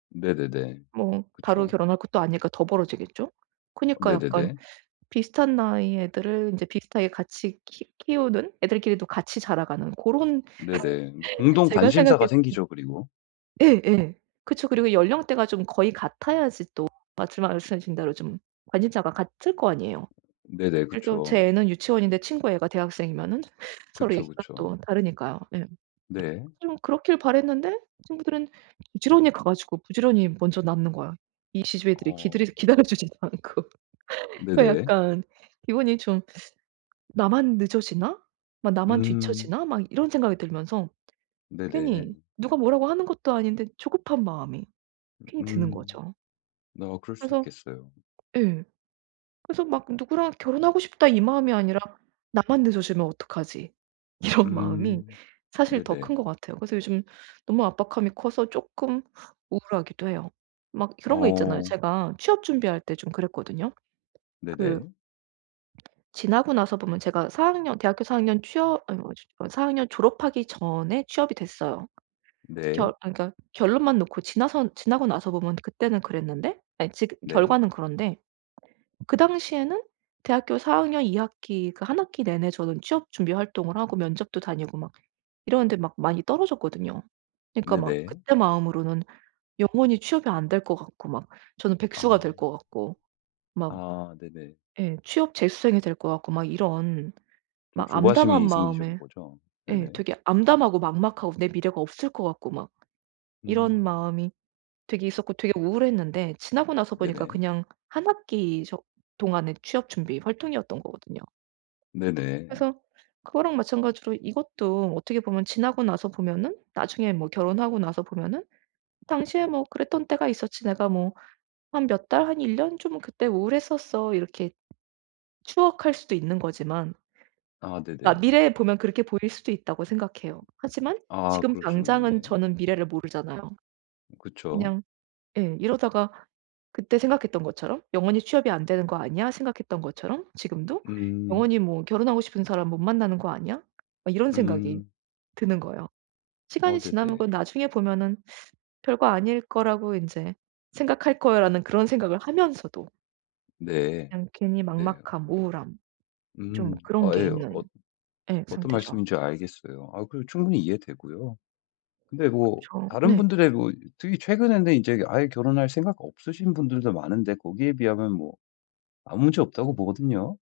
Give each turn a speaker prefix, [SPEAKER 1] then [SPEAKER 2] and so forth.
[SPEAKER 1] 네네네.
[SPEAKER 2] 뭐 바로
[SPEAKER 1] 그쵸.
[SPEAKER 2] 결혼할 것도 아니니까 더 벌어지겠죠. 그니까 약간
[SPEAKER 1] 네네네.
[SPEAKER 2] 비슷한 나이의 애들을 인제 비슷하게 같이 키 키우는 애들끼리도 같이 자라가는 고런
[SPEAKER 1] 네네 뭐 공동
[SPEAKER 2] 제가
[SPEAKER 1] 관심사가
[SPEAKER 2] 생각해도
[SPEAKER 1] 생기죠 그리고.
[SPEAKER 2] 예예. 그쵸. 그리고 연령대가 좀 거의 같아야지 또 마침 말씀하신 대로 좀 관심사가 같을 거 아니에요.
[SPEAKER 1] 네네
[SPEAKER 2] 그래도
[SPEAKER 1] 그쵸.
[SPEAKER 2] 제 애는 유치원인데 친구 애가 대학생이면은 서로
[SPEAKER 1] 그쵸,
[SPEAKER 2] 얘기가
[SPEAKER 1] 그쵸.
[SPEAKER 2] 또 다르니까요. 예.
[SPEAKER 1] 네.
[SPEAKER 2] 좀 그렇길 바랐는데 친구들은 부지런히 가 가지고 부지런히 먼저 낳는 거야. 이 계집애 들이 기드려
[SPEAKER 1] 어.
[SPEAKER 2] 기다려주지도 않고 그
[SPEAKER 1] 네네.
[SPEAKER 2] 약간 기분이 좀 '나만 늦어지나.' 막 '나만
[SPEAKER 1] 음.
[SPEAKER 2] 뒤처지나.' 막 이런 생각이 들면서 괜히
[SPEAKER 1] 네네.
[SPEAKER 2] 누가 뭐라고 하는 것도 아닌데 조급한 마음이 괜히 드는
[SPEAKER 1] 음
[SPEAKER 2] 거죠.
[SPEAKER 1] 어 그럴 수
[SPEAKER 2] 그래서
[SPEAKER 1] 있겠어요.
[SPEAKER 2] 예. 그래서 막 '누구랑 결혼하고 싶다.' 이 마음이 아니라 '나만 늦어지면 어떡하지.' 이런 마음이
[SPEAKER 1] 음
[SPEAKER 2] 사실 더 큰
[SPEAKER 1] 네네.
[SPEAKER 2] 것 같아요. 그래서 요즘 너무 압박감이 커서 쪼끔 우울하기도 해요. 막 그런 거 있잖아요.
[SPEAKER 1] 어.
[SPEAKER 2] 제가 취업 준비할 때 좀 그랬거든요. 그
[SPEAKER 1] 네네.
[SPEAKER 2] 지나고 나서 보면 제가 4 학년 대학교 4 학년 취업 아이 뭐지 뭐 4 학년 졸업하기 전에 취업이 됐어요. 결
[SPEAKER 1] 네.
[SPEAKER 2] 아 그러니까 결론만 놓고 지나선 지나고 나서 보면 그때는 그랬는데 아니 지금
[SPEAKER 1] 네.
[SPEAKER 2] 결과는 그런데 그 당시에는 대학교 4 학년 2 학기 그 1 학기 내내 저는 취업 준비 활동을 하고 면접도 다니고 막 이러는데 막 많이 떨어졌거든요. 그러니까 막
[SPEAKER 1] 네네.
[SPEAKER 2] 그때 마음으로는 영원히 취업이 안 될 것 같고 막 저는 백수가
[SPEAKER 1] 아.
[SPEAKER 2] 될 것 같고 막
[SPEAKER 1] 아 네네.
[SPEAKER 2] 예 취업 재수생이 될 것 같고 막 이런
[SPEAKER 1] 좀
[SPEAKER 2] 막
[SPEAKER 1] 조바심이
[SPEAKER 2] 암담한
[SPEAKER 1] 생기신
[SPEAKER 2] 마음에
[SPEAKER 1] 거죠?
[SPEAKER 2] 예
[SPEAKER 1] 네.
[SPEAKER 2] 되게 암담하고 막막하고 내 미래가 없을 것 같고 막 이런
[SPEAKER 1] 음.
[SPEAKER 2] 마음이 되게 있었고 되게 우울했는데 지나고 나서 보니까
[SPEAKER 1] 네네.
[SPEAKER 2] 그냥 1 학기 속 동안에 취업 준비 활동이었던 거거든요.
[SPEAKER 1] 네네.
[SPEAKER 2] 그래서 그거랑 마찬가지로 이것도 어떻게 보면 지나고 나서 보면은 나중에 뭐 결혼하고 나서 보면은 '당시에 뭐 그랬던 때가 있었지. 내가 뭐 한 몇 달 한 1 년쯤 그때 우울했었어.' 이렇게 추억할 수도 있는 거지만
[SPEAKER 1] 아
[SPEAKER 2] 아
[SPEAKER 1] 네네.
[SPEAKER 2] 미래에 보면 그렇게 보일 수도 있다고 생각해요. 하지만
[SPEAKER 1] 아
[SPEAKER 2] 지금
[SPEAKER 1] 그러시군요.
[SPEAKER 2] 당장은
[SPEAKER 1] 네.
[SPEAKER 2] 저는 미래를 모르잖아요.
[SPEAKER 1] 그쵸.
[SPEAKER 2] 그냥 예 이러다가 그때 생각했던 것처럼 '영원히 취업이 안 되는 거 아니야.' 생각했던 것처럼 지금도
[SPEAKER 1] 음.
[SPEAKER 2] '영원히 뭐 결혼하고 싶은 사람 못 만나는 거 아니야.' 막 이런 생각이
[SPEAKER 1] 음.
[SPEAKER 2] 드는 거예요.
[SPEAKER 1] 아
[SPEAKER 2] '시간이 지나면
[SPEAKER 1] 네네.
[SPEAKER 2] 나중에 보면은 별거 아닐 거라고 인제 생각할 거야.'라는 그런 생각을 하면서도
[SPEAKER 1] 네.
[SPEAKER 2] 그냥 괜히
[SPEAKER 1] 네.
[SPEAKER 2] 막막함, 우울함 좀
[SPEAKER 1] 음.
[SPEAKER 2] 그런
[SPEAKER 1] 아
[SPEAKER 2] 게
[SPEAKER 1] 예.
[SPEAKER 2] 있는
[SPEAKER 1] 어
[SPEAKER 2] 예
[SPEAKER 1] 어떤
[SPEAKER 2] 상태죠.
[SPEAKER 1] 말씀인지 알겠어요. 아 그리고 충분히 이해되고요. 근데 뭐
[SPEAKER 2] 그쵸.
[SPEAKER 1] 다른
[SPEAKER 2] 네.
[SPEAKER 1] 분들의 뭐 특히 최근에는 인제 아예 결혼할 생각 없으신 분들도 많은데 거기에 비하면 뭐 아무 문제 없다고 보거든요.